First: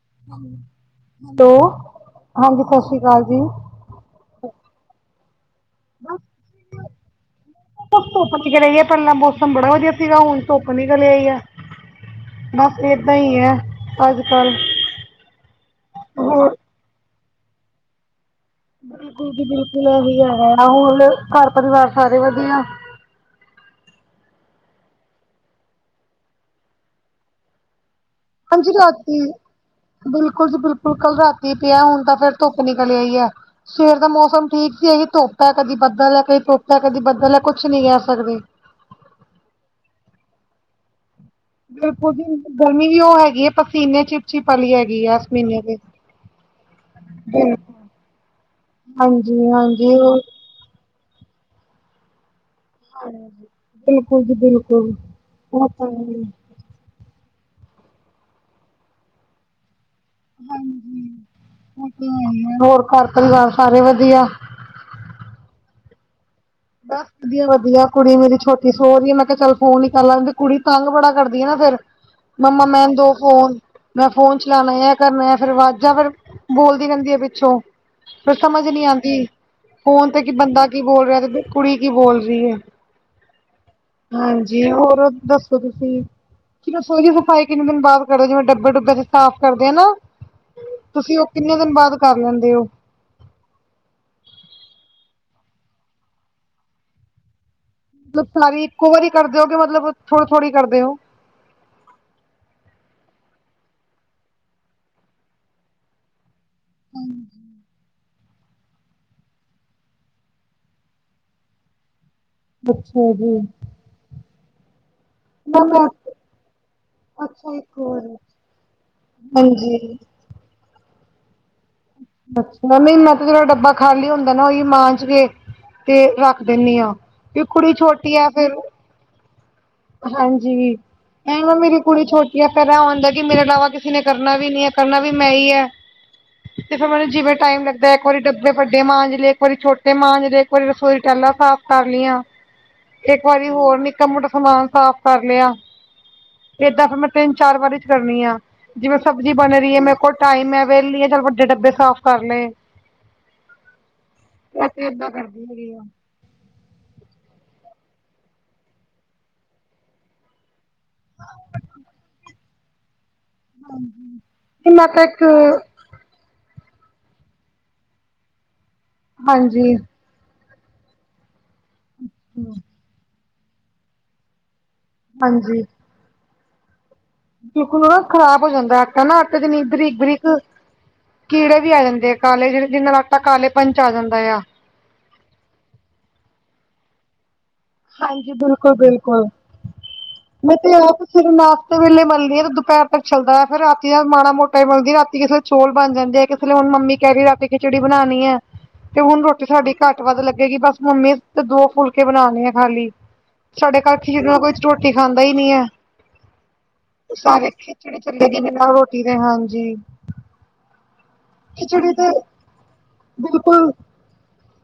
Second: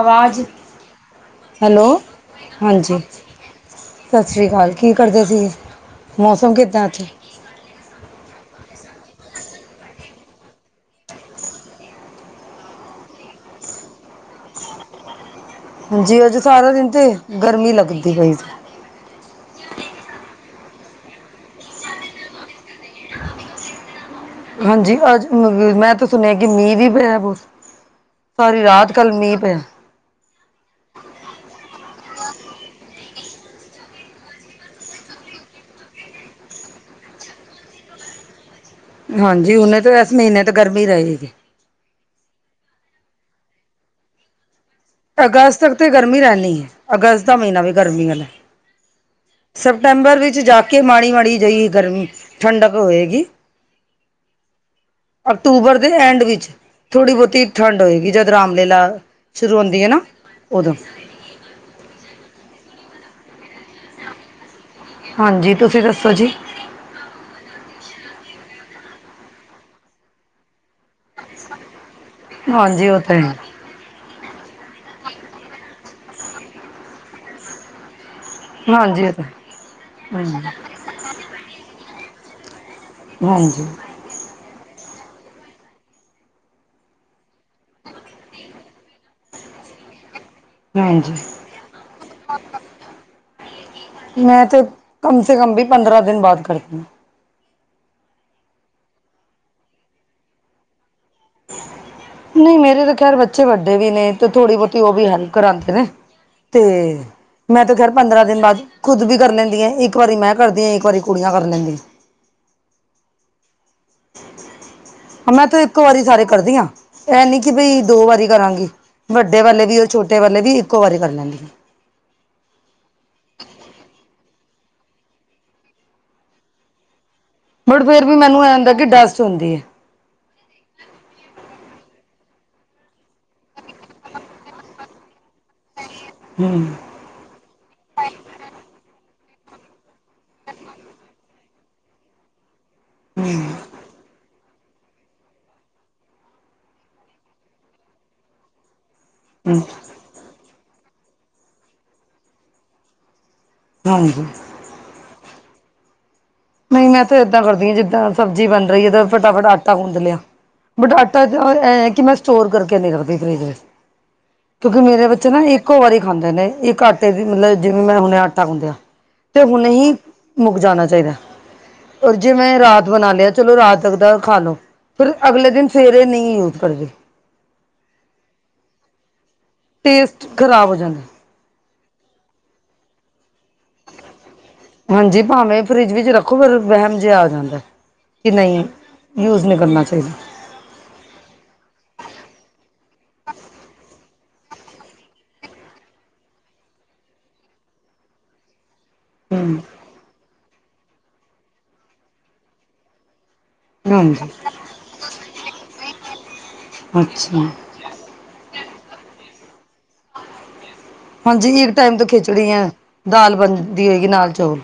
ਅਵਾਜ਼ ਹੈਲੋ ਸਤਿ ਸ਼੍ਰੀ ਹਾਂਜੀ ਅਕਾਲ ਜੀ ਸਤਿ ਸ੍ਰੀ ਅਕਾਲ ਕੀ ਕਰਦੇ ਸੀ ਮੌਸਮ ਕਿੱਦਾਂ ਇਥੇ ਧੁੱਪ ਨਿਕਲ ਆਈ ਆ ਪਹਿਲਾਂ ਮੌਸਮ ਬੜਾ ਵਧੀਆ ਸੀਗਾ ਹੁਣ ਧੁੱਪ ਨਿਕਲ ਆਈ ਆ ਬਸ ਏਦਾਂ ਹੀ ਹੈ ਅੱਜ ਕੱਲ ਹਜੀ ਅੱਜ ਹੋਰ ਸਾਰਾ ਦਿਨ ਤੇ ਗਰਮੀ ਲੱਗਦੀ ਹੋਈ ਬਿਲਕੁਲ ਜੀ ਬਿਲਕੁਲ ਇਹੀ ਹੈਗਾ ਹੋਰ ਘਰ ਪਰਿਵਾਰ ਸਾਰੇ ਵਧੀਆ ਆ ਹਾਂਜੀ ਅੱਜ ਮੈਂ ਤਾਂ ਸੁਣਿਆ ਕੀ ਮੀਂਹ ਵੀ ਪਿਆ ਬਹੁਤ ਸਾਰੀ ਹਾਂਜੀ ਰਾਤ ਕੱਲ ਰਾਤੀ ਮੀਂਹ ਪਿਆ ਬਿਲਕੁਲ ਜੀ ਬਿਲਕੁਲ ਕੱਲ ਰਾਤੀ ਪਿਆ ਹੁਣ ਤਾਂ ਫਿਰ ਧੁੱਪ ਨਿਕਲ ਆਈ ਆ ਸਵੇਰ ਦਾ ਮੌਸਮ ਠੀਕ ਸੀ ਅਹੀ ਧੁੱਪ ਹੈ ਕਦੀ ਬੱਦਲ ਹੈ ਕਦੀ ਧੁੱਪ ਹੈ ਕਦੀ ਬੱਦਲ ਹੈ ਕੁਛ ਨਹੀ ਕਹਿ ਸਕਦੇ ਹਾਂਜੀ ਹੁਣ ਤਾਂ ਇਸ ਮਹੀਨੇ ਤੋਂ ਗਰਮੀ ਰਹੇਗੀ ਬਿਲਕੁਲ ਜੀ ਗਰਮੀ ਵੀ ਉਹ ਹੈਗੀ ਹੈ ਪਸੀਨੇ ਚ ਅਗਸਤ ਤੱਕ ਤੇ ਗਰਮੀ ਰਹਿਣੀ ਹੈ ਅਗਸਤ ਦਾ ਦੇ ਮਹੀਨਾ ਵੀ ਗਰਮੀ ਵਾਲਾ ਏ ਹਾਂਜੀ ਹਾਂਜੀ ਸਪਟੰਬਰ ਉਹ ਵਿੱਚ ਜਾ ਕੇ ਮਾੜੀ ਮਾੜੀ ਜਈ ਗਰਮੀ ਠੰਡਕ ਹੋਏਗੀ ਬਿਲਕੁਲ ਜੀ ਬਿਲਕੁਲ ਉਹ ਅਕਤੂਬਰ ਤਾਂ ਦੇ ਹੈ ਐਂਡ ਵਿੱਚ ਥੋੜ੍ਹੀ ਬਹੁਤੀ ਠੰਡ ਹੋਏਗੀ ਜਦ ਰਾਮ ਲੀਲਾ ਸ਼ੁਰੂ ਹੁੰਦੀ ਹੈ ਨਾ ਉਦੋਂ ਹੋਰ ਘਰ ਪਰਿਵਾਰ ਸਾਰੇ ਵਧੀਆ ਹਾਂਜੀ ਤੁਸੀਂ ਦੱਸੋ ਜੀ ਬਸ ਵਧੀਆ ਵਧੀਆ ਕੁੜੀ ਮੇਰੀ ਛੋਟੀ ਸੌ ਦੀ ਹੈ ਮੈਂ ਕਿਹਾ ਚੱਲ ਫੋਨ ਹੀ ਕਰ ਲੈਂਦੀ ਕੁੜੀ ਤੰਗ ਬੜਾ ਕਰਦੀ ਆ ਨਾ ਫੇਰ ਮੰਮਾ ਮੈ ਹਾਂਜੀ ਉਹ ਦੋ ਤਾਂ ਹੈ ਫੋਨ ਮੈਂ ਫੋਨ ਚਲਾਉਣਾ ਏ ਕਰਨਾ ਆ ਫੇਰ ਆਵਾਜ਼ਾਂ ਫਿਰ ਬੋਲਦੀ ਰਹਿੰਦੀ ਹੈ ਪਿੱਛੋਂ ਫਿਰ ਸਮਝ ਨਹੀਂ ਹਾਂਜੀ ਉਹ ਤਾਂ ਆਉਂਦੀ ਫੋਨ ਤੇ ਹੈ ਕੀ ਬੰਦਾ ਕੀ ਬੋਲ ਰਿਹਾ ਤੇ ਕੁੜੀ ਕੀ ਬੋਲ ਰਹੀ ਹੈ ਹਾਂਜੀ ਹਾਂਜੀ ਹੋਰ ਦੱਸੋ ਤੁਸੀਂ [unintelligible] ਸਫਾਈ ਤਿੰਨ ਦਿਨ ਬਾਅਦ ਕਰਦੇ ਜਿਵੇਂ ਡੱਬੇ ਡੁੱਬੇ ਤੇ ਸਾਫ਼ ਕਰਦੇ ਆ ਨਾ ਹਾਂਜੀ ਤੁਸੀਂ ਉਹ ਕਿੰਨੇ ਦਿਨ ਬਾਅਦ ਕਰ ਲੈਂਦੇ ਹੋ ਮੈਂ ਤੇ ਕਮ ਸੇ ਕਮ ਵੀ ਪੰਦਰਾਂ ਦਿਨ ਬਾਅਦ ਕਰਦੀ ਮਤਲਬ ਸਾਰੀ ਇੱਕੋ ਵਾਰੀ ਕਰਦੇ ਓ ਕੇ ਮਤਲਬ ਥੋੜੀ ਥੋੜ੍ਹੀ ਕਰਦੇ ਹੋ ਹ ਨਹੀਂ ਮੇਰੇ ਤਾਂ ਖੈਰ ਬੱਚੇ ਵੱਡੇ ਵੀ ਨੇ ਤੇ ਥੋੜੀ ਬਹੁਤੀ ਉਹ ਵੀ ਹੈਲਪ ਕਰਾਦੇ ਨੇ। ਤੇ ਮੈਂ ਤੇ ਘਰ ਪੰਦਰਾਂ ਦਿਨ ਬਾਅਦ ਖੁਦ ਵੀ ਕਰ ਲੈਂਦੀ ਏ ਇੱਕ ਵਾਰੀ ਮੈਂ ਕਰਦੀ ਹਾਂ ਇੱਕ ਵਾਰੀ ਕੁੜੀਆਂ ਕਰ ਲੈਂਦੀ ਅੱਛਾ ਜੀ ਮੈਂ ਤੇ ਇੱਕ ਵਾਰੀ ਸਾਰੇ ਕਰਦੀ ਹਾਂ ਇਹ ਨੀ ਕਿ ਅੱਛਾ ਇੱਕ ਬਈ ਦੋ ਵਾਰੀ ਕਰਾਂਗੀ ਵੱਡੇ ਵਾਲੇ ਵੀ ਹਾਂਜੀ ਛੋਟੇ ਵਾਲੇ ਵੀ ਇੱਕੋ ਵਾਰੀ ਕਰ ਲੈਂਦੀ ਆ ਮੈ ਵੀ ਜਿਹੜਾ ਡੱਬਾ ਖਾਲੀ ਹੁੰਦਾ ਨਾ ਉਹੀ ਮਾਂਝ ਕੇ ਤੇ ਰੱਖ ਦਿੰਨੀ ਆਾਂ ਵੀ ਕੁੜੀ ਬਟ ਫੇਰ ਵੀ ਛੋਟੀ ਆ ਮੈਨੂੰ ਫਿਰ ਇਹ ਹੁੰਦਾ ਕਿ ਡਸਟ ਹੁੰਦੀ ਹੈ ਹਾਂਜੀ ਐ ਮੇਰੀ ਕੁੜੀ ਛੋਟੀ ਹੈ ਫੇਰ ਇਹ ਹੁੰਦਾ ਕਿ ਮੇਰੇ ਇਲਾਵਾ ਕਿਸੀ ਨੇ ਕਰਨਾ ਵੀ ਨੀ ਹੈ ਕਰਨਾ ਵੀ ਮੈਂ ਹੀ ਆ। ਹ ਮੈਂਨੂੰ ਜਿਵੇਂ ਟਾਈਮ ਲੱਗਦਾ ਇੱਕ ਵਾਰੀ ਡੱਬੇ ਵੱਡੇ ਮਾਂਜਲੇ ਇੱਕ ਵਾਰੀ ਛੋਟੇ ਮਾਂਜਲੇ ਇੱਕ ਵਾਰੀ ਰਸੋਈ ਟਹਿਲਾ ਸਾਫ਼ ਕਰ ਲਈਆਂ ਇੱਕ ਵਾਰੀ ਹੋਰ ਨ ਮੋਟਾ ਸਮਾਨ ਸਾਫ਼ ਕਰ ਲਿਆ ਏਦਾਂ ਫਿਰ ਮੈਂ ਤਿੰਨ ਚਾਰ ਵਾਰੀ ਚ ਕਰਨੀ ਆ। ਜਿਵੇਂ ਸਬਜ਼ੀ ਬਣ ਹਮ ਰਹੀਏ ਮੇਰੇ ਕੋਲ ਟਾਈਮ ਹੈ ਵੇਹਲੀ ਚਲ ਵੱਡੇ ਡੱਬੇ ਸਾਫ਼ ਕਰ ਲਏ। ਹਾਂਜੀ ਮੈ ਤੇ ਇਦਾਂ ਕਰਦੀ ਹੈਗੀ ਆ। ਨਹੀਂ ਮੈਂ ਤਾਂ ਇੱਦਾਂ ਕਰਦੀ ਹਾਂ ਜਿੱਦਾਂ ਸਬਜ਼ੀ ਬਣ ਰਹੀ ਹੈ ਤੇ ਫਟਾਫਟ ਆਟਾ ਗੁੰਦ ਲਿਆ। ਬਟ ਆਟਾ ਜੋ ਇਹ ਕਿ ਮੈਂ ਸਟੋਰ ਕਰਕੇ ਨੀ ਰੱਖ ਫ੍ਰਿਜ ਵਿਚ ਕਿਉਂਕਿ ਮੈਂ ਤਾਂ ਮੇਰੇ ਇੱਕ ਬੱਚੇ ਨਾ ਇੱਕੋ ਵਾਰੀ ਖਾਂਦੇ ਨੇ ਇੱਕ ਮਤਲਬ ਜਿਵੇਂ ਮੈਂ ਹੁਣੇ ਆਟਾ ਗੁੰਦਿਆ ਤੇ ਹੁਨੇ ਹਾਂਜੀ ਹੀ ਮੁੱਕ ਜਾਣਾ ਚਾਹੀਦਾ। ਔਰ ਜੇ ਮੈਂ ਰਾਤ ਬਣਾ ਲਿਆ ਚਲੋ ਰਾਤ ਤੱਕ ਦਾ ਖਾ ਲੋ, ਫਿਰ ਅਗਲੇ ਦਿਨ ਫੇ ਨੀ ਯੂਜ ਕਰਦੇ। ਦੇਖੋ ਨਾ ਖ਼ਰਾਬ ਹੋ ਜਾਂਦਾ ਆਟਾ ਨਾ ਆਟੇ ਜਨੀ ਬਰੀਕ- ਟੇਸਟ ਬਰੀਕ ਖ਼ਰਾਬ ਹੋ ਜਾਂਦਾ ਕੀੜੇ ਵੀ ਆ ਜਾਂਦੇ ਆ ਕਾਲੇ ਜਿਹੜੇ ਜਿੰਨਾ ਲੱਗਦਾ ਕਾਲੇ ਪੰਚ ਆ ਜਾਂਦਾ ਆ। ਹਾਂਜੀ ਭਾਵੇਂ ਫਰਿਜ ਵਿੱਚ ਰੱਖੋ ਫ ਵਹਿਮ ਜਿਹਾ ਆ ਜਾਂਦਾ। ਕਿ ਹਾਂਜੀ ਨਹੀਂ ਬਿਲਕੁਲ ਬਿਲਕੁਲ ਯੂਜ ਨੀ ਕਰਨਾ ਚਾਹੀਦਾ। ਮੈਂ ਤੇ ਆਪ ਸਵੇਰੇ ਨਾਸ਼ਤੇ ਵੇਲੇ ਮਲਦੀ ਆ ਦੁਪਹਿਰ ਤੱਕ ਚੱਲਦਾ ਫਿਰ ਰਾਤੀ ਦਾ ਮਾੜਾ ਮੋਟਾ ਹੀ ਮਲਦੀ ਰਾਤੀ ਕਿਸੇ ਚੌਲ ਬਣ ਜਾਂਦੇ ਆ ਕਿਸੇਲੇ ਹੁਣ ਮੰਮੀ ਕਹਿ ਰਹੀ ਰਾ ਖਿਚੜੀ ਬਣਾਣੀ ਹੈ। ਤੇ ਹੁਣ ਰੋਟੀ ਹੂੰ ਸਾਡੀ ਘੱਟ ਵੱਧ ਲੱਗੇਗੀ ਬਸ ਮੰਮੀ ਤੇ ਦੋ ਫੁਲਕੇ ਬਣਾਣੇ ਆ ਖਾਲੀ। ਸਾਡੇ ਘਰ ਖਿਚ ਹਾਂਜੀ ਨਾਲ ਕੋਈ ਰੋਟੀ ਖਾਂਦਾ ਹੀ ਨੀ ਹੈ, ਅੱਛਾ ਸਾਰੇ ਖਿ ਖਿਚੜੀ ਚੱਲੇਗੀ ਬਿਨਾਂ ਰੋਟੀ ਦੇ ਹਾਂਜੀ। ਹਾਂਜੀ ਇੱਕ ਖਿਚੜੀ ਟਾਈਮ ਤੋਂ ਤੇ ਖਿੱਚੜੀ ਆ ਦਾਲ ਬਿਲਕੁਲ ਬਣਦੀ ਹੋਏਗੀ ਨਾਲ ਚੌਲ।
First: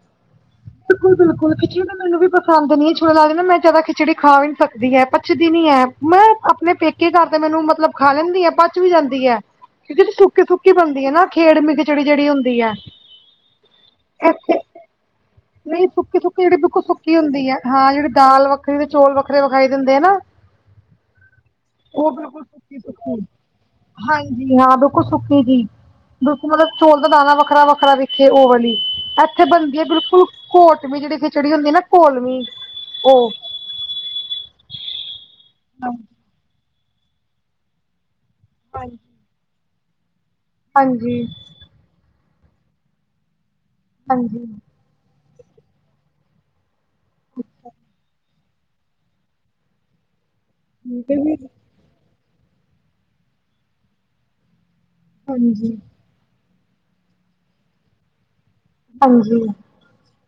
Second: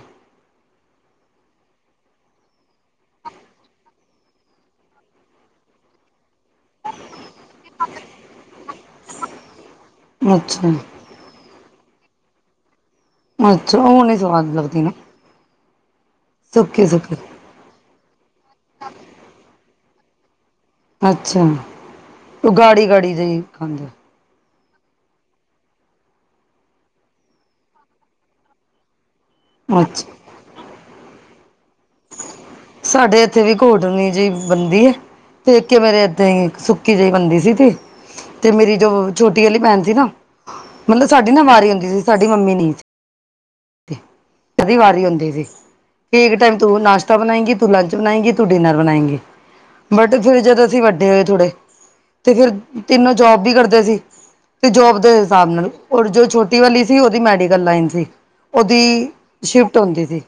ਬਿਲਕੁਲ-ਬਿਲਕੁਲ ਖਿਚੜੀ ਤਾਂ ਮੈਨੂੰ ਵੀ ਪਸੰਦ ਨੀ ਛੋਲ ਦੀ ਮੈਂ ਜਿਆਦਾ ਖਿਚੜੀ ਖਾ ਵੀ ਨੀ ਸਕਦੀ ਹੈ ਪੱੱਚਦੀ ਨੀ ਹੈ। ਮੈਂ ਆਪਨੇ ਪੇਕੇ ਘਰ ਤੇ ਮੈਨੂੰ ਮਤਲਬ ਖਾ ਲੈਂਦੀ ਆ ਪਚ ਵੀ ਜਾਂਦੀ ਆ। ਕਿਉਂਕਿ ਅੱਛਾ ਸੁੱਕੀ-ਸੁੱਕੀ ਬੰਨਦੀ ਆ ਖੇਡਵੀ ਖਿਚੜੀ ਜਿਹੜੀ ਹੁੰਦੀ ਹੈ। ਅੱਛਾ ਉਹ ਨਹੀਂ ਸਵਾਦ ਇੱਥੇ ਲੱਗਦੀ ਨਾ। ਨਹੀਂ ਸੁੱਕੀ-ਸੁੱਕੀ ਜਿਹੜੀ ਬਿਲਕੁਲ ਸੁੱਕੀ ਹੁੰਦੀ ਹੈ ਹਾਂ ਜਿਹੜੀ ਦਾਲ ਵੱਖਰੀ ਤੇ ਚੋਲ ਵੱਖਰੇ ਵਿਖਾਈ ਦਿੰਦੇ ਆ ਨਾ। ਅੱਛਾ ਬਿਲਕੁਲ ਉਹ ਸੁੱਕੀ ਗਾੜੀ-ਗਾੜੀ ਸੁੱਕੀ ਜਾਇ ਖਾਂਦੇ। ਹਾਂਜੀ ਹਾਂ ਬਿਲਕੁਲ ਸੁੱਕੀ ਜੀ। ਦੋ ਮਤਲਬ ਚੋਲ ਦਾ ਦਾਨਾ ਵੱਖਰਾ-ਵੱਖਰਾ ਵਿਖੇ ਉਹਓ ਵਾਲੀ ਇ ਉੱਥੇ ਬਣਦੀ ਹੈ ਅੱਛਾ ਬਿਲਕੁਲ ਕੋਟਵੀ ਜਿੜੇ ਖਿਚੜੀ ਹੁੰਦੀ ਨਾ ਘੋਲਵੀਂ ਸਾਡੇ ਇੱਥੇ ਉਹ ਵੀ ਘੋਟਵੀ ਜਿਹੀ ਬਣਦੀ ਹੈ ਤੇ ਇੱਕ ਮੇਰੇ ਏਦਾਂ ਹੀ ਸੁੱਕੀ ਜਿਹੀ ਬਣਦੀ ਸੀ ਤੇ ਤੇ ਮੇਰੀ ਜੋ ਹਾਂਜੀ, ਛੋਟੀ ਵਾਲੀ ਭੈਣ ਸੀ ਨਾ ਮਤਲਬ ਹਾਂਜੀ, ਸਾਡੀ ਨਾ ਵਾਰੀ ਹੁੰਦੀ ਸੀ। ਸਾਡੀ ਮੰਮੀ ਨੀ [inaudible] ਹਾਂਜੀ ਵਾਰੀ ਹੁੰਦੀ ਸੀ। ਕਿ ਇੱਕ ਟਾਈਮ ਤੂੰ ਨਾਸ਼ਤਾ ਬਣਾਏਗੀ ਤੂੰ ਲੰਚ ਬਣਾਏਗੀ। ਤੂੰ ਡਿਨਰ ਬਣਾਏਂਗੀ ਬਟ ਫਿਰ ਜਦੋਂ ਅਸੀਂ ਵੱਡੇ ਠੀਕ ਹੈ ਹੋਏ ਜੀ ਥੋੜੇ ਤੇ ਫਿਰ ਤਿੰਨੋ ਜੋਬ ਵੀ ਕਰਦੇ ਸੀ ਤੇ ਜੋਬ ਦੇ ਹਿਸਾਬ ਨਾਲ ਹਾਂਜੀ, ਔਰ ਜੋ ਛੋਟੀ ਵਾਲੀ ਸੀ ਉਹਦੀ ਮੈਡੀਕਲ ਲਾਈਨ ਸੀ ਉਹਦੀ ਹਾਂਜੀ ਸ਼ਿਫਟ ਹੁੰਦੀ ਸੀ।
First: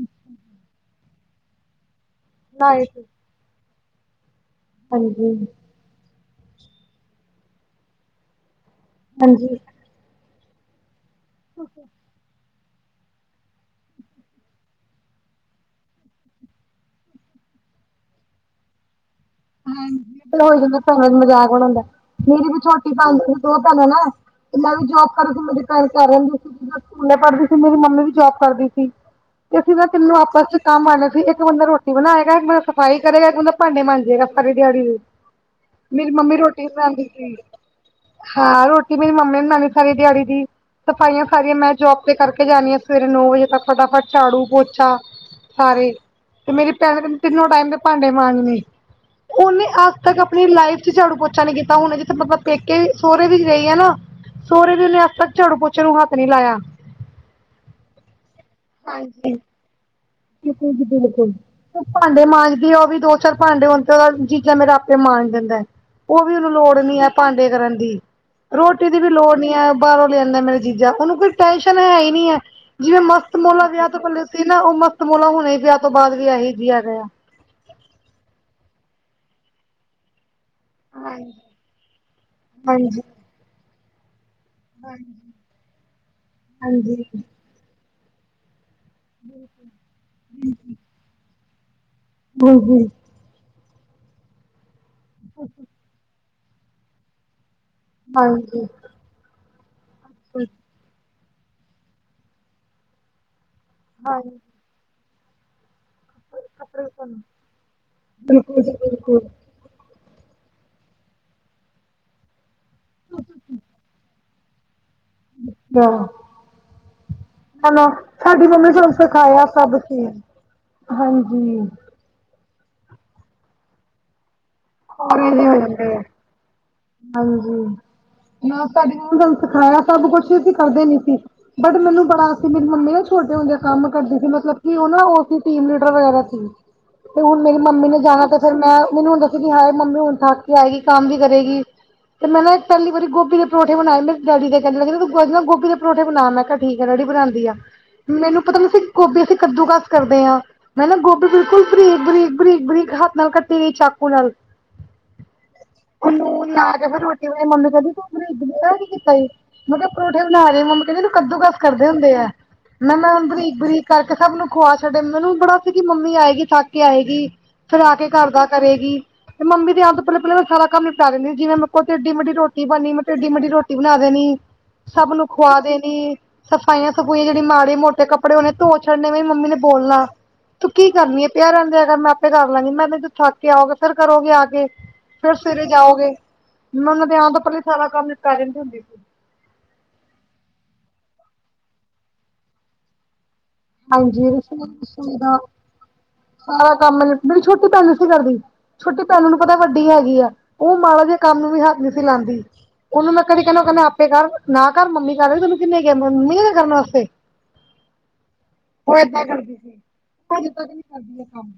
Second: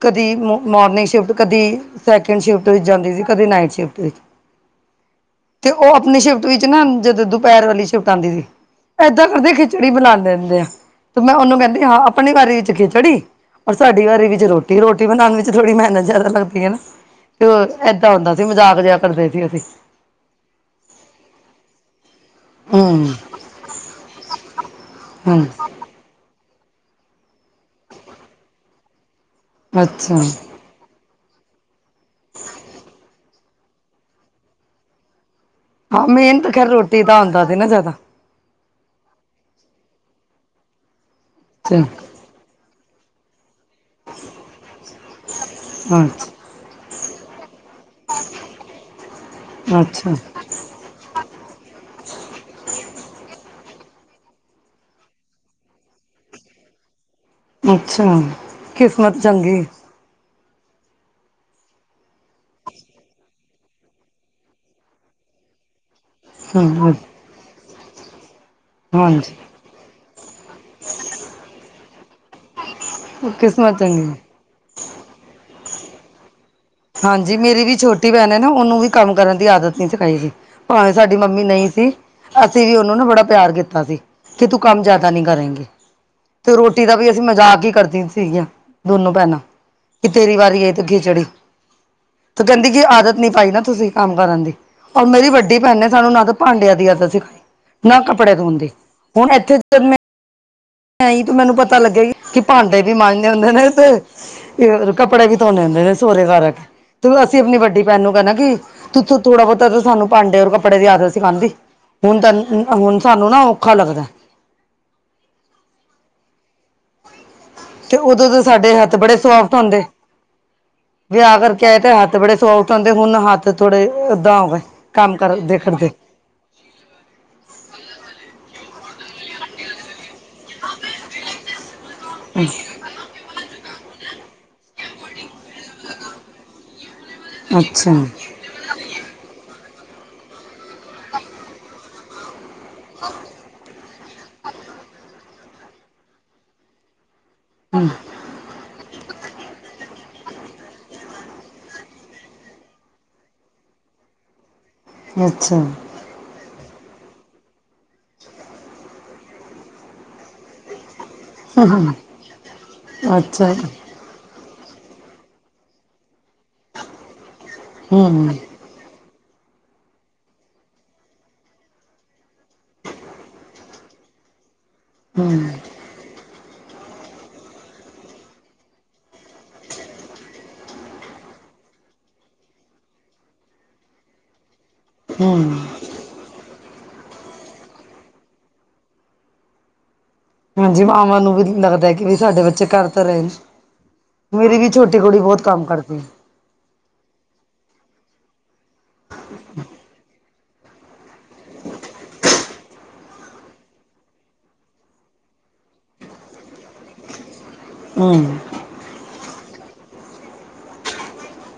ਕਦੀ ਮੋਰਨਿੰਗ ਸ਼ਿਫਟ, ਕਦੀ ਸੈਕਿੰਡ ਸ਼ਿਫਟ ਨਾਏ ਵਿੱਚ ਜਾਂਦੀ ਸੀ ਕਦੇ ਨਾਈਟ ਸ਼ਿਫਟ ਵਿੱਚ। ਹਾਂਜੀ ਤੇ ਉਹ ਆਪਣੀ ਸ਼ਿਫਟ ਵਿੱਚ ਨਾ ਜਦੋਂ ਦੁਪਹਿਰ ਵਾਲੀ ਸ਼ਿਫਟ ਆਦੀ ਸੀ ਇਦਾਂ ਹਾਂਜੀ ਕਰਦੀ ਖਿ ਚੜੀ ਬਣਾ ਦਿੰਦੇ ਆ ਤੇ ਮੈਂ ਉਹਨੂੰ ਕਹਿੰਦੀ ਹਾਂ ਆਪਣੇ ਘਾਰੀ ਵਿੱਚ ਖਿਚੜੀ ਔਰ ਸਾਡੀ ਘਾਰੀ ਵਿੱਚ ਰੋ ਰੋਟੀ ਬਣਾਉਣ ਵਿੱਚ ਥੋੜੀ ਮਿਹਨਤ ਜਿਆਦਾ ਲੱਗਦੀ ਹੈ ਨਾ ਤੇ ਹੋਰ ਇਦਾਂ ਹੁੰਦਾ ਸੀ ਮਜ਼ਾਕ ਜਿਹਾ ਕਰਦੇ ਸੀ ਅਸੀ। [unintelligible] ਮੇਰੀ ਵੀ ਛੋਟੀ ਹਮ ਭਾਂਜੀ ਨੇ ਦੋ ਭੈਣਾਂ ਨਾ। [unintelligible] ਕਰ ਹਮ ਰਹਿੰਦੀ ਸੀ ਜਦ ਸਕੂਲੇ ਪੜ੍ਹਦੀ ਸੀ ਮੇਰੀ ਮੰਮੀ ਵੀ ਜੋਬ ਕਰਦੀ ਸੀ ਤੇ ਅਸੀਂ ਮੈਂ ਤੈਨੂੰ ਅੱਛਾ ਆਪਸ ਚ ਕੰਮ ਆਨ ਸੀ ਇੱਕ ਬੰਦਾ ਰੋਟੀ ਬਣਾਏਗਾ ਇੱਕ ਬੰਦਾ ਸਫ਼ਾਈ ਕਰੇਗਾ ਇੱਕ ਬੰਦਾ ਭਾਂਡੇ ਮਾਂਜੇਗਾ ਸਾਰੀ ਦਿਹਾੜੀ। ਹਾਂ ਮੇਰੀ ਮੰਮੀ ਮੇਨ ਤਾਂ ਰੋਟੀ ਖੈਰ ਬਣਾਉਂਦੀ ਦਾ ਸੀ। ਹੁੰਦਾ ਨਾ ਜ਼ਿਆਦਾ ਹਾਂ, ਰੋਟੀ ਮੇਰੀ ਮੰਮੀ ਨੇ ਬਣਾਣੀ ਸਾਰੀ ਦਿਹਾੜੀ ਦੀ। ਸਫਾਈਆਂ ਸਾਰੀਆਂ ਮੈਂ ਅੱਛਾ ਜੋਬ ਤੇ ਕਰਕੇ ਜਾਣੀ ਆ ਸਵੇਰੇ ਨੌ ਵਜੇ ਤੱਕ ਫਟਾਫਟ ਝਾੜੂ ਪੋਚਾ। ਸਾਰੇ ਹਾਂ, ਤੇ ਮੇਰੀ ਭੈਣ ਕਹਿੰਦੇ ਤਿੰਨੋ ਟਾਈਮ ਦੇ ਭਾਂਡੇ ਮਾਂਜਣੇ। ਉਹਨੇ ਅੱਛਾ ਅੱਜ ਅੱਛਾ ਤੱਕ ਆਪਣੀ ਲਾਈਫ ਚ ਝਾੜੂ ਪੋਚਾ ਨੀ ਕੀਤਾ ਹੁਣ ਜਿੱਥੇ ਮਤਲਬ ਪੇਕੇ ਵੀ ਸੋਹਰੇ ਵੀ ਰਹੀ ਆ ਨਾ। ਸੋਹਰੇ ਵੀ ਓਹਨੇ ਅੱਜ ਤੱਕ ਝਾੜੂ ਪੋਚੇ ਨੂੰ ਹੱਥ ਨੀ ਲਾਇਆ। ਅੱਛਾ, ਕਿਸਮਤ ਹਾਂਜੀ। ਚੰਗੀ। ਬਿਲਕੁਲ ਜੀ ਬਿਲਕੁਲ, ਓ ਭਾਂਡੇ ਮਾਂਜਦੀ ਆ ਓ ਵੀ ਦੋ ਚਾਰ ਭਾਂਡੇ ਹੁੰਦੇ ਜੀਜ਼ਾਂ ਮੇਰਾ ਆਪੇ ਮਾਂਜ ਦਿੰਦਾ। ਉਹ ਵੀ ਉਹਨੂੰ ਲੋੜ ਹਮ ਨੀ ਆ ਭਾਂਡੇ ਕਰਨ ਦੀ ਰੋਟੀ ਦੀ ਵੀ ਲੋੜ ਹਾਂਜੀ ਨੀ ਐ। ਬਾਹਰੋਂ ਲਿਆਦਾ ਮੇਰੀ ਜੀਜ਼ਾਂ ਉਹਨੂੰ ਕੋਈ ਟੈਂਨਸ਼ਨ ਹੈ ਹੀ ਨੀ ਐ ਜਿਵੇਂ ਮਸਤ ਮੋਲਾ ਕਿਸਮਤ ਵਿਆਹ ਤੋਂ ਚੰਗੀ ਪਹਿਲੇ, ਸੀ ਨਾ। ਉਹ ਮਸਤਮੋਲਾ ਹੁਣ ਵਿਆਹ ਤੋਂ ਬਾਅਦ ਵੀ ਐਹੀ ਜੀ ਐ। ਹਾਂਜੀ, ਮੇਰੀ ਵੀ ਛੋਟੀ ਭੈਣ ਆ ਨਾ ਉਹਨੂੰ ਵੀ ਕੰਮ ਕਰਨ ਦੀ ਆਦਤ ਨੀ ਸਕਾਈ ਸੀ। ਭਾਵੇਂ ਸਾਡੀ ਮੰਮੀ ਨਹੀਂ ਸੀ ਅਸੀਂ ਵੀ ਉਹਨੂੰ ਨਾ ਬੜਾ ਪਿਆਰ ਕੀਤਾ ਸੀ। ਕਿ ਤੂੰ ਕੰਮ ਜ਼ਿਆਦਾ ਨੀ ਕਰੇਗੀ ਤੇ ਰੋਟੀ ਦਾ ਵੀ ਅਸੀਂ ਮਤਲਬ ਆਪ ਹੀ ਕਰਦੀਆਂ ਸੀਗੀਆਂ। ਦੋਨੋ ਭੈਣਾਂ ਕਿ ਤੇਰੀ ਵਾਰੀ ਆ ਤੇ ਖਿੱਚੜੀ ਤੇ ਓ ਕਹਿੰਦੀ ਕਿ ਆਦਤ ਨੀ ਪਾਈ ਨਾ ਤੁਸੀਂ ਕੰਮ ਕਰਨ ਦੀ ਔਰ ਮੇਰੀ ਵੱਡੀ ਭੈਣ ਨੇ ਸਾਨੂੰ ਨਾ ਭਾਂਡਿਆਂ ਦੀ ਆਦਤ ਸਿਖਾਈ ਨਾ ਕੱਪੜੇ ਧੋਣ ਦੀ ਹੁਣ ਇੱਥੇ ਤੇ ਮੈਂ [inaudible] ਐਈ ਤੂੰ ਮੈਨੂੰ ਪਤਾ ਲਾਗਿਆ ਕਿ ਭਾਂਡੇ ਵੀ ਮਾਂਜਨੇ ਹੁੰਦੇ ਨੇ ਤੇ ਕੱਪੜੇ ਵੀ ਧੋਣੇ ਹੁੰਦੇ ਨੇ ਸਹੁਰੇ ਘਰ ਆ ਕੇ ਤੇ ਅਸੀਂ ਆਪਣੀ ਵੱਡੀ ਭੈਣ ਨੂੰ ਕਹਿਣਾ ਕਿ ਬਿਲਕੁਲ ਜੀ ਬਿਲਕੁਲ ਥੋੜਾ ਬਹੁਤਾ ਸਾਨੂੰ ਭਾਂਡੇ ਔਰ ਕੱਪੜੇ ਦੀ ਆਦਤ ਸਿਖਾਂਦੀ ਹੁਣ ਤਾਂ ਹੁਣ ਸਾਨੂੰ ਨਾ ਔਖਾ ਲੱਗਦਾ। [inaudible] ਹੈਲੋ, ਤੇ ਉਦੋਂ ਤਾਂ ਸਾਡੀ ਮੰਮੀ ਸਾਡੇ ਸਾਨੂੰ ਹੱਥ ਬੜੇ ਸਿਖਾਇਆ ਸੌਫਟ ਸਭ ਹੁੰਦੇ ਚੀਜ਼ ਵਿਆਹ ਹਾਂਜੀ। ਕਰਕੇ ਆਏ ਤੇ ਹੱਥ ਬੜੇ ਸੋਫਟ ਹੁੰਦੇ ਹੁਣ ਹੱਥ ਥੋੜੇ ਏਦਾਂ ਹੋਗੇ। [unintelligible] ਹਾਂਜੀ, ਮੈਂ ਤੁਹਾਡੀ ਤੁਹਾਨੂੰ ਸਿਖਾਇਆ ਸਭ ਕੁਛ। ਸੀਂ ਕਰਦੇ ਨੀ ਸੀ ਬਟ ਮੈਨੂੰ ਬੜਾ ਸੀ ਮੇਰੀ ਮੰਮੀ ਨਾ ਛੋਟੇ ਹੁੰਦੇ ਕੰਮ ਕਰਦੀ ਸੀ ਮਤਲਬ ਕਿ ਉਹ ਨਾ ਉਹ ਸੀ ਟੀਮ ਲੀਡਰ ਵਗੈਰਾ ਸੀ ਤੇ ਹੁਣ ਮੇਰੀ ਮੰਮੀ ਅੱਛਾ ਨੇ ਜਾਣਾ ਤੇ ਫਿਰ ਮੈਂ [unintelligible] ਹਾਏ ਮੰਮੀ ਹੁਣ ਥੱਕ ਕੇ ਆਏਗੀ ਕੰਮ ਵੀ ਕਰੇਗੀ। ਤੇ ਮੈਂ ਪਹਿਲੀ ਵਾਰੀ ਗੋਭੀ ਪਰੋਠੇ ਬਣਾਏ ਮੇਰੇ ਡੈਡੀ ਕਹਿਣ ਲੱਗੇ ਤੂੰ ਅੱਜ ਗੋਭੀ ਦੇ ਪਰੌਂਠੇ ਬਣਾ ਮੈਂ ਕਿਹਾ ਠੀਕ ਆ ਡੈਡੀ ਬਣਾ। ਹਮ, ਮੈਨੂੰ ਪਤਾ ਨਹੀ ਸੀ ਗੋਭੀ ਅਸੀਂ ਕੱਦੂ ਕਾਸ ਕਰਦੇ ਆਂ। ਮੈਂ ਨਾ ਗੋਭੀ ਬਿਲਕੁਲ ਬਰੀਕ-ਬਰੀਕ, ਬਰੀਕ- ਬਰੀਕ ਹੱਥ ਨਾਲ ਕੱਟੀ ਗਈ ਚਾਕੂ ਨਾਲ ਅੱਛਾ, ਨੂੰਨ ਲਾ ਕੇ ਰੋਟੀ ਬਣਾਈ ਮੰਮੀ ਕਹਿੰਦੀ ਤੂੰ [unintelligible] ਆ ਕੀ ਕੀਤਾ ਈ। ਮਤਲਬ ਪਰੌਠੇ ਬਣਾ ਰਹੇ ਮੰਮੀ ਕਹਿੰਦੀ ਇਨੂੰ ਕੱਦੂ ਕਾਸ ਕਰਦੇ ਹਮ, ਹੁੰਦੇ ਆ ਮੈਂ-ਮੈਂ ਅੱਛਾ ਬਰੀਕ-ਬਰੀਕ ਕਰਕੇ ਸਭ ਨੂੰ ਖੁਆ ਛੱਡੇ ਮੈਨੂੰ ਬੜਾ ਸੀ ਕਿ ਮੰਮੀ ਆਏਗੀ ਥੱਕ ਆਏਗੀ ਫਿਰ ਆ ਕੇ ਘਰ ਹੂੰ ਦਾ ਕਰੇਗੀ। ਤੇ ਮੰਮੀ ਦੇ ਆਉਣ ਪਹਿਲਾਂ ਪਹਿਲਾਂ ਮੈਂ ਸਾਰਾ ਕੰਮ ਨਿਪਟਾ ਦਿੰਦੀ ਜਿਵੇ ਮੇਰੇ ਕੋਲੋਂ ਏਡੀ ਮੇਡੀ ਰੋਟੀ ਬਣੀ ਮੈਂ ਟੇਡੀ ਮੇਡੀ ਰੋਟੀ। ਰੋਟੀ ਬਣਾ ਦੇਣੀ ਸਭ ਨੂੰ ਹੂੰ ਖੁਆ ਦੇਣੀ। ਸਫਾਈਆਂ ਸਫੂਈਆਂ ਜਿਹੜੀ ਮਾੜੇ ਮੋਟੇ ਕੱਪੜੇ ਹੋਣੇ ਧੋ ਛੱਡਨੇ ਮੇਰੀ ਮੰਮੀ ਨੇ ਬੋਲਣਾ। ਤੂੰ ਕੀ ਕਰਨੀ ਆ ਪਿਆ ਰਹਿਣ ਦਿਆ ਕਰ ਮੈਂ ਆਪੇ ਕਰ ਲਾਂਗੀ ਮੈਂ [unintelligible] ਥੱਕ ਕੇ ਆਓਗੇ ਫਿਰ ਕਰੋਗੇ ਆ ਕੇ ਫੇਰ ਹੂੰ ਸਵੇਰੇ ਜਾਓਗੇ ਮੈਂ ਉਹਨਾਂ ਦੇ ਆਣ ਤੋਂ ਪਹਿਲਾਂ ਸਾਰਾ ਕੰਮ ਨਿਪਟਾ ਦਿੰਦੀ ਹੁੰਦੀ ਸੀ। ਹਾਂਜੀ, ਮਾਵਾਂ ਨੂੰ ਵੀ ਲੱਗਦਾ ਕਿ ਵੀ ਸਾਡੇ ਬੱਚੇ ਘਰ ਤਾਂ ਰਹੇ ਹਾਂਜੀ ਮੇਰੀ ਵੀ ਛੋਟੀ ਕੁੜੀ ਬਹੁਤ ਕੰਮ ਕਰਦੀ। ਸਾਰਾ ਕੰਮ ਮੇਰੀ ਛੋਟੀ ਭੈਣ ਨੀ ਸੀ ਕਰਦੀ। ਛੋਟੀ ਭੈਣ ਨੂੰ ਪਤਾ ਵੱਡੀ ਹੈਗੀ ਆ ਉਹ ਮਾੜਾ ਜਿਹੇ ਕੰਮ ਨੂੰ ਵੀ ਹੱਥ ਨਹੀਂ ਸੀ ਲਾਂਦੀ। ਉਹਨੂੰ ਮੈਂ ਕਦੀ ਕਹਿਣਾ ਉਹ ਕਹਿੰਦਾ ਆਪੇ ਕਰ ਨਾ ਕਰ ਮੰਮੀ ਕਰ ਰਹੇ ਤੈਨੂੰ ਕਿੰਨੇ ਕਿਹਾ ਮੰਮੀ ਕਰਨ ਵਾਸਤੇ। ਹੂੰ ਉਹ ਏਦਾਂ ਹੀ ਕਰਦੀ ਸੀ ਉਹ ਜਿੱਦਾਂ ਦਾ ਵੀ ਕਰਦੀ ਕੰਮ।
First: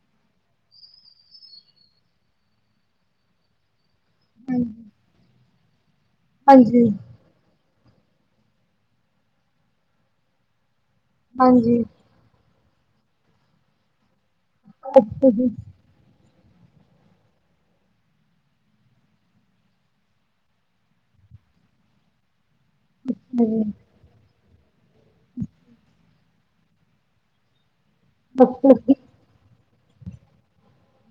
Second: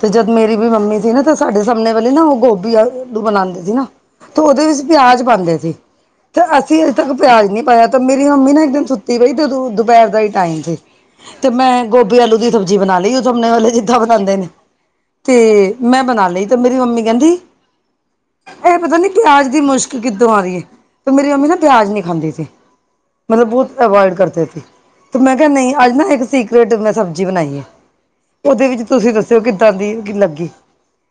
ਤੇ ਜਦ ਮੇਰੀ ਵੀ ਮੰਮੀ ਸੀ ਨਾ, ਤੇ ਸਾਡੇ ਸਾਹਮਣੇ ਵਾਲੀ ਨਾ ਉਹ ਗੋਭੀ ਆਲੂ ਬਣਾਉਂਦੇ ਸੀ ਨਾ। ਤੇ ਉਹਦੇ ਵਿੱਚ ਪਿਆਜ ਪਾਉਂਦੇ ਸੀ ਤੇ ਅਸੀਂ ਅਜੇ ਤੱਕ। ਪਿਆਜ ਨੀ ਪਾਇਆ, ਤੇ ਮੇਰੀ ਮੰਮੀ ਨਾ ਇੱਕ ਦਿਨ ਸੁੱਤੀ ਪਈ ਤੇ ਦੁਪਹਿਰ ਦਾ ਹੀ ਟਾਈਮ ਸੀ ਤੇ ਮੈਂ ਗੋਭੀ। ਗੋਭੀ ਆਲੂ ਦੀ ਸ਼ਬਜੀ ਬਣਾ ਲਈ ਉਹ ਸਾਹਮਣੇ ਵਾਲੇ ਜਿੱਦਾਂ ਬਣਾਉਂਦੇ ਨੇ। [unintelligible] ਤੇ ਮੈਂ ਬਣਾ ਲਈ ਤੇ ਮੇਰੀ ਮੰਮੀ ਕਹਿੰਦੀ। ਇਹ ਪਤਾ ਨੀ ਪਿਆਜ ਦੀ ਮੁਸ਼ਕ ਕਿੱਦਰੋ ਆਂ ਰਹੀ ਹੈ ਏ ਤੇ ਮੇਰੀ ਮੰਮੀ ਨਾ ਪਿਆਜ ਨਹੀਂ ਖਾਂਦੀ ਸੀ। ਮਤਲਬ ਬਹੁਤ ਅਵੋਇਡ ਕਰਦੇ ਸੀ ਤੇ ਮੈਂ ਕਿਹਾ ਨਹੀਂ ਅੱਜ ਨਾ ਇੱਕ ਸੀ। ਬੇਟਰ ਮੈਂ ਸਬਜ਼ੀ ਬਣਾਈ ਆ ਉਹਦੇ ਵਿੱਚ ਤੁਸੀਂ ਦੱਸੋ। ਉਹ ਕਿੱਦਾਂ ਦੀ ਲੱਗੀ?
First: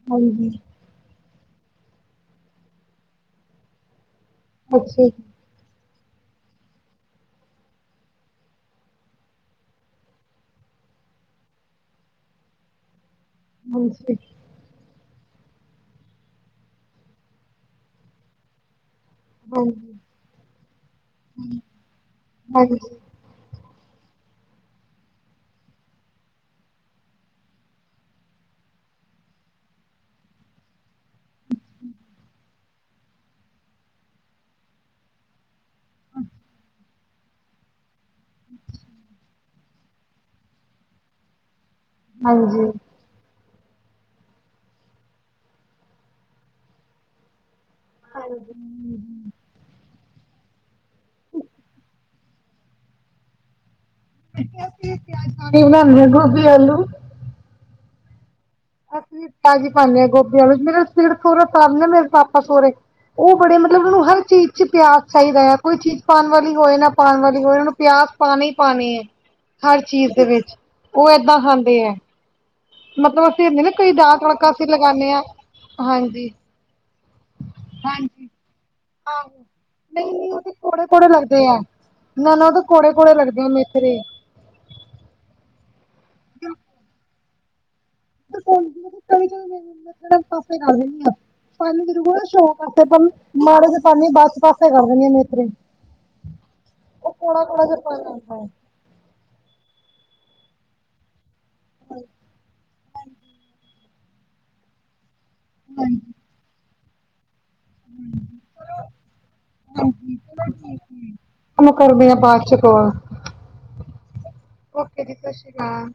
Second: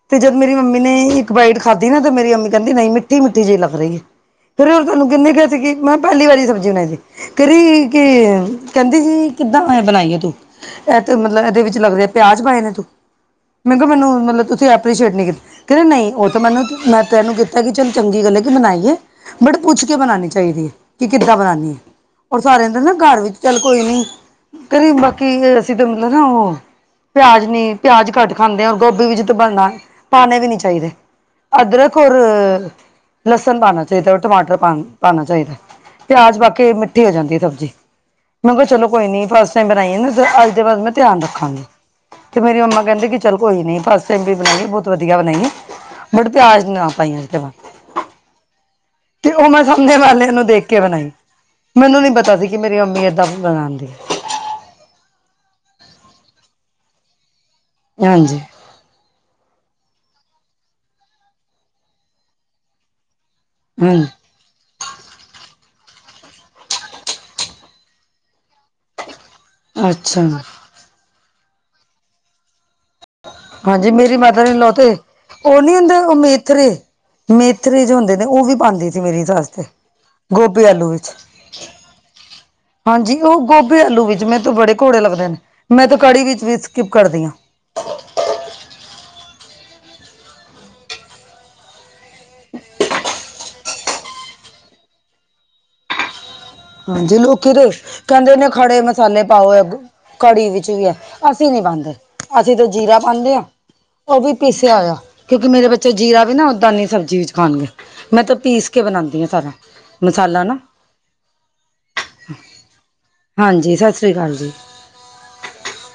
ਤੇ ਜਦ ਮੇਰੀ ਮੰਮੀ। ਮੰਮੀ ਨੇ ਇੱਕ ਬਾਈਟ ਖਾਧੀ ਨਾ ਤੇ ਮੇਰੀ ਮੰਮੀ ਕਹਿੰਦੀ ਨਹੀਂ ਮਿੱਠੀ- ਮਿੱਠੀ ਜਿਹੀ ਲੱਗ ਰਹੀ ਏ। ਫਿਰ ਉਹ ਤੁਹਾਨੂੰ ਕਿੰਨੇ ਕਹੀ ਸੀਗੀ। ਮੈਂ ਕਿਹਾ ਪਹਿਲੀ ਵਾਰੀ ਸਬਜ਼ੀ ਬਣਾਈ ਸੀ, ਕਹੇ ਰਹੀ ਕਿ ਕਹਿੰਦੀ ਸੀ ਕਿੱਦਾਂ ਬਣਾਈ ਆ ਤੂੰ? ਇਹ ਤੇ ਮਤਲਬ ਇਹਦੇ ਵਿੱਚ ਲੱਗਦੇ ਆ ਪਿਆਜ ਪਾਏ ਨੇ ਤੂੰ ਮੈ ਕਿਹਾ ਮੈਨੂੰ ਮਤਲਬ ਤੁਸੀਂ। ਐਪਰੀਸ਼ੀਏਟ ਨਹੀਂ ਕੀਤੀ ਕਹਿੰਦੇ ਨਹੀਂ ਉਹ ਤਾਂ ਮੈਨੂੰ ਮੈਂ ਤੈਨੂੰ ਕੀਤਾ ਕਿ ਚੱਲ ਚੰਗੀ ਗੱਲ ਹੈ ਕਿ ਬਣਾਈ ਏ। ਬਟ ਪੁੱਛ ਕੇ ਬਣਾਈ ਚਾਹੀਦੀ ਹੈ ਕਿ ਕਿੱਦਾਂ ਬਣਾਉਨੀ ਹੈ ਉਹ ਸਾਰਿਆਂ ਦੇ ਨਾ ਘਰ ਵਿੱਚ। ਚੱਲ ਕੋਈ ਨੀ, ਕਦੇ ਬਾਕੀ ਅਸੀਂ ਤਾਂ ਮਤਲਬ ਨਾ ਉਹ ਪਿਆਜ ਨਹੀਂ। ਪਿਆਜ ਘੱਟ ਖਾਂਦੇ ਆ ਗੋਭੀ ਵਿੱਚ ਤਾਂ ਬਣਨਾ ਪਾਉਣੇ ਵੀ ਨੀ ਚਾਹੀਦੇ। ਅਦਰਕ ਔਰ ਲਸਣ ਪਾਣਾ ਚਾਹੀਦਾ ਔਰ ਟਮਾਟਰ ਪਾਣਾ ਚਾਹੀਦਾ। ਪਿਆਜ ਪਾਕੇ ਮਿੱਠੀ ਹੋ ਜਾਂਦੀ ਆ ਸਬਜ਼ੀ। ਮੈਂ ਕਿਹਾ ਚਲੋ ਕੋਈ ਨੀ ਫਸਟ ਟਾਈਮ ਬਣਾਈ ਆ ਨਾ ਅੱਜ ਦੇ ਬਾਦ ਮੈਂ ਧਿਆਨ ਰੱਖਾਂਗੀ ਤੇ ਮੇਰੀ ਮੰਮਾ। ਕਹਿੰਦੇ ਕਿ ਚੱਲ ਕੋਈ ਨੀ ਫਸਟ ਟਾਈਮ ਵੀ ਬਣਾਈਏ ਬਹੁਤ ਵਧੀਆ ਬਣਾਈਏ ਬਟ ਪਿਆਜ ਨਾ ਪਾਈ ਅੱਜ ਦੇ ਬਾਦ। ਹਾਂਜੀ। ਤੇ ਉਹ ਮੈਂ ਸਾਹਮਣੇ ਵਾਲੇ ਨੂੰ ਦੇਖ ਕੇ ਬਣਾਈ। ਮੈਨੂੰ ਨੀ ਪਤਾ ਸੀ ਕਿ ਮੇਰੀ ਅਮੀ ਏਦਾਂ ਵੀ ਬਣਾਦੀ ਐ। ਕਿੰਨੇ ਕ ਪਿਆਜ ਪਾ ਕੇ ਬਣਾਦੇ ਆ ਗੋਭੀ ਆਲੂ? ਹਾਂਜੀ। ਅਸੀਂ ਤਾਜ਼ੀ ਪਾਉਂਦੇ ਹਾਂ ਗੋਭੀ ਆਲੂ ਚ ਮੇਰੇ ਸਿਰ ਸਹੁਰਾ ਤਰਦੇ ਮੇਰੇ ਪਾਪਾ ਸਹੁਰੇ। ਉਹ ਬੜੇ ਮਤਲਬ ਉਹਨੂੰ ਹਾਂਜੀ ਹਰ ਚੀਜ਼। ਵਿੱਚ ਪਿਆਜ ਚਾਹੀਦਾ ਹੈ ਕੋਈ ਚੀਜ਼ ਪਾਉਣ ਵਾਲੀ ਹੋਏ ਨਾ ਪਾਉਣ ਵਾਲੀ ਹੋਏ ਉਹ ਨੂੰ ਪਿਆਜ ਪਾਉਣੇ ਹੀ ਪਾਉਣੇ ਏ। [inaudible] ਹਰ ਚੀਜ਼ ਦੇ ਵਿੱਚ ਉਹ ਏਦਾਂ ਖਾਂਦੇ ਹੈ। ਮਤਲਬ ਅਸੀਂ ਹੁੰਦੇ ਨਾ ਕੋਈ ਹਾਂਜੀ ਜਿਆਦਾ ਮੇਰੀ ਮਦਰ ਤੁੜਕਾ ਇਨ ਅਸੀਂ ਲੋ ਤੇ ਲਗਾਨੇ ਹਾਂ ਉਹ ਨਹੀਂ ਹੁੰਦੇ ਉਹ ਹਾਂਜੀ। ਮੇਥਰੇ ਮੇਥਰੇ ਜੋ ਹੁੰਦੇ ਨੇ ਹਾਂਜੀ, ਉਹ ਵੀ ਪਾਉਂਦੀ ਸੀ ਮੇਰੀ ਆਹੋ, ਸੱਸ ਤੇ ਨਹੀਂ ਉਹ ਤੇ ਗੋਭੀ ਕੋੜੇ- ਆਲੂ ਕੋੜੇ ਵਿੱਚ ਲੱਗਦੇ ਆ। ਨਾ ਨਾ ਉਹ ਤਾਂ। ਹਾਂਜੀ, ਉਹ ਗੋਭੀ ਆਲੂ ਵਿੱਚ ਮੈਨੂੰ ਤੇ ਬੜੇ ਕੋੜੇ ਲੱਗਦੇ ਨੇ ਮੈਂ ਤਾਂ ਕੜੀ ਵਿੱਚ ਵੀ ਸਕਿਪ ਕਰਦੀ ਹਾਂ। ਪਾਸੇ ਲਾ ਦਿੰਦੀ ਹਾਂ ਮਰੇ ਕੋਲ [inaudible] ਪਾਸ ਮਾੜੇ ਤੇ ਪੀ ਬਸ ਪਾਸੇ ਕਰੱਲਣੀ ਆ ਮੇਤਰੇ ਹਾਂਜੀ ਲੋਕੀ ਦੇ ਕਹਿੰਦੇਨ ਖੜੇ ਮਸਾਲੇ ਪਾਓ ਕੜੀ ਵਿੱਚ ਵੀ ਹੈ ਅਸੀਂ ਨਹੀਂ ਪਾਉਦੇ ਅਸੀਂ ਤਾਂ ਜੀਰਾ ਪਾਉਂਦੇ ਹਾਂ ਉਹ ਵੀ ਪੀਸਿਆ ਹੋਇਆ ਕਿਉਂਕਿ ਮੇਰੇ ਬੱਚੇ ਜੀਰਾ ਵੀ ਉਦਾਂ ਨਹੀ ਸਬਜ਼ੀ ਵਿੱਚ ਖਾਣਗੇ। ਮੈਂ ਤਾਂ ਪੀਸ ਕੇ ਬਣਾਉਂਦੀ ਹਾਂ ਸਾਰਾ ਮਸਾਲਾ ਨਾ। ਮੈ ਕਰਦੀ ਆ ਬਾਦ ਚ ਕੋਲ ਹਾਂਜੀ ਸਤਿ ਸ਼੍ਰੀ ਅਕਾਲ ਜੀ ਓਕੇ ਜੀ ਸਤਿ ਸ੍ਰੀ ਅਕਾਲ।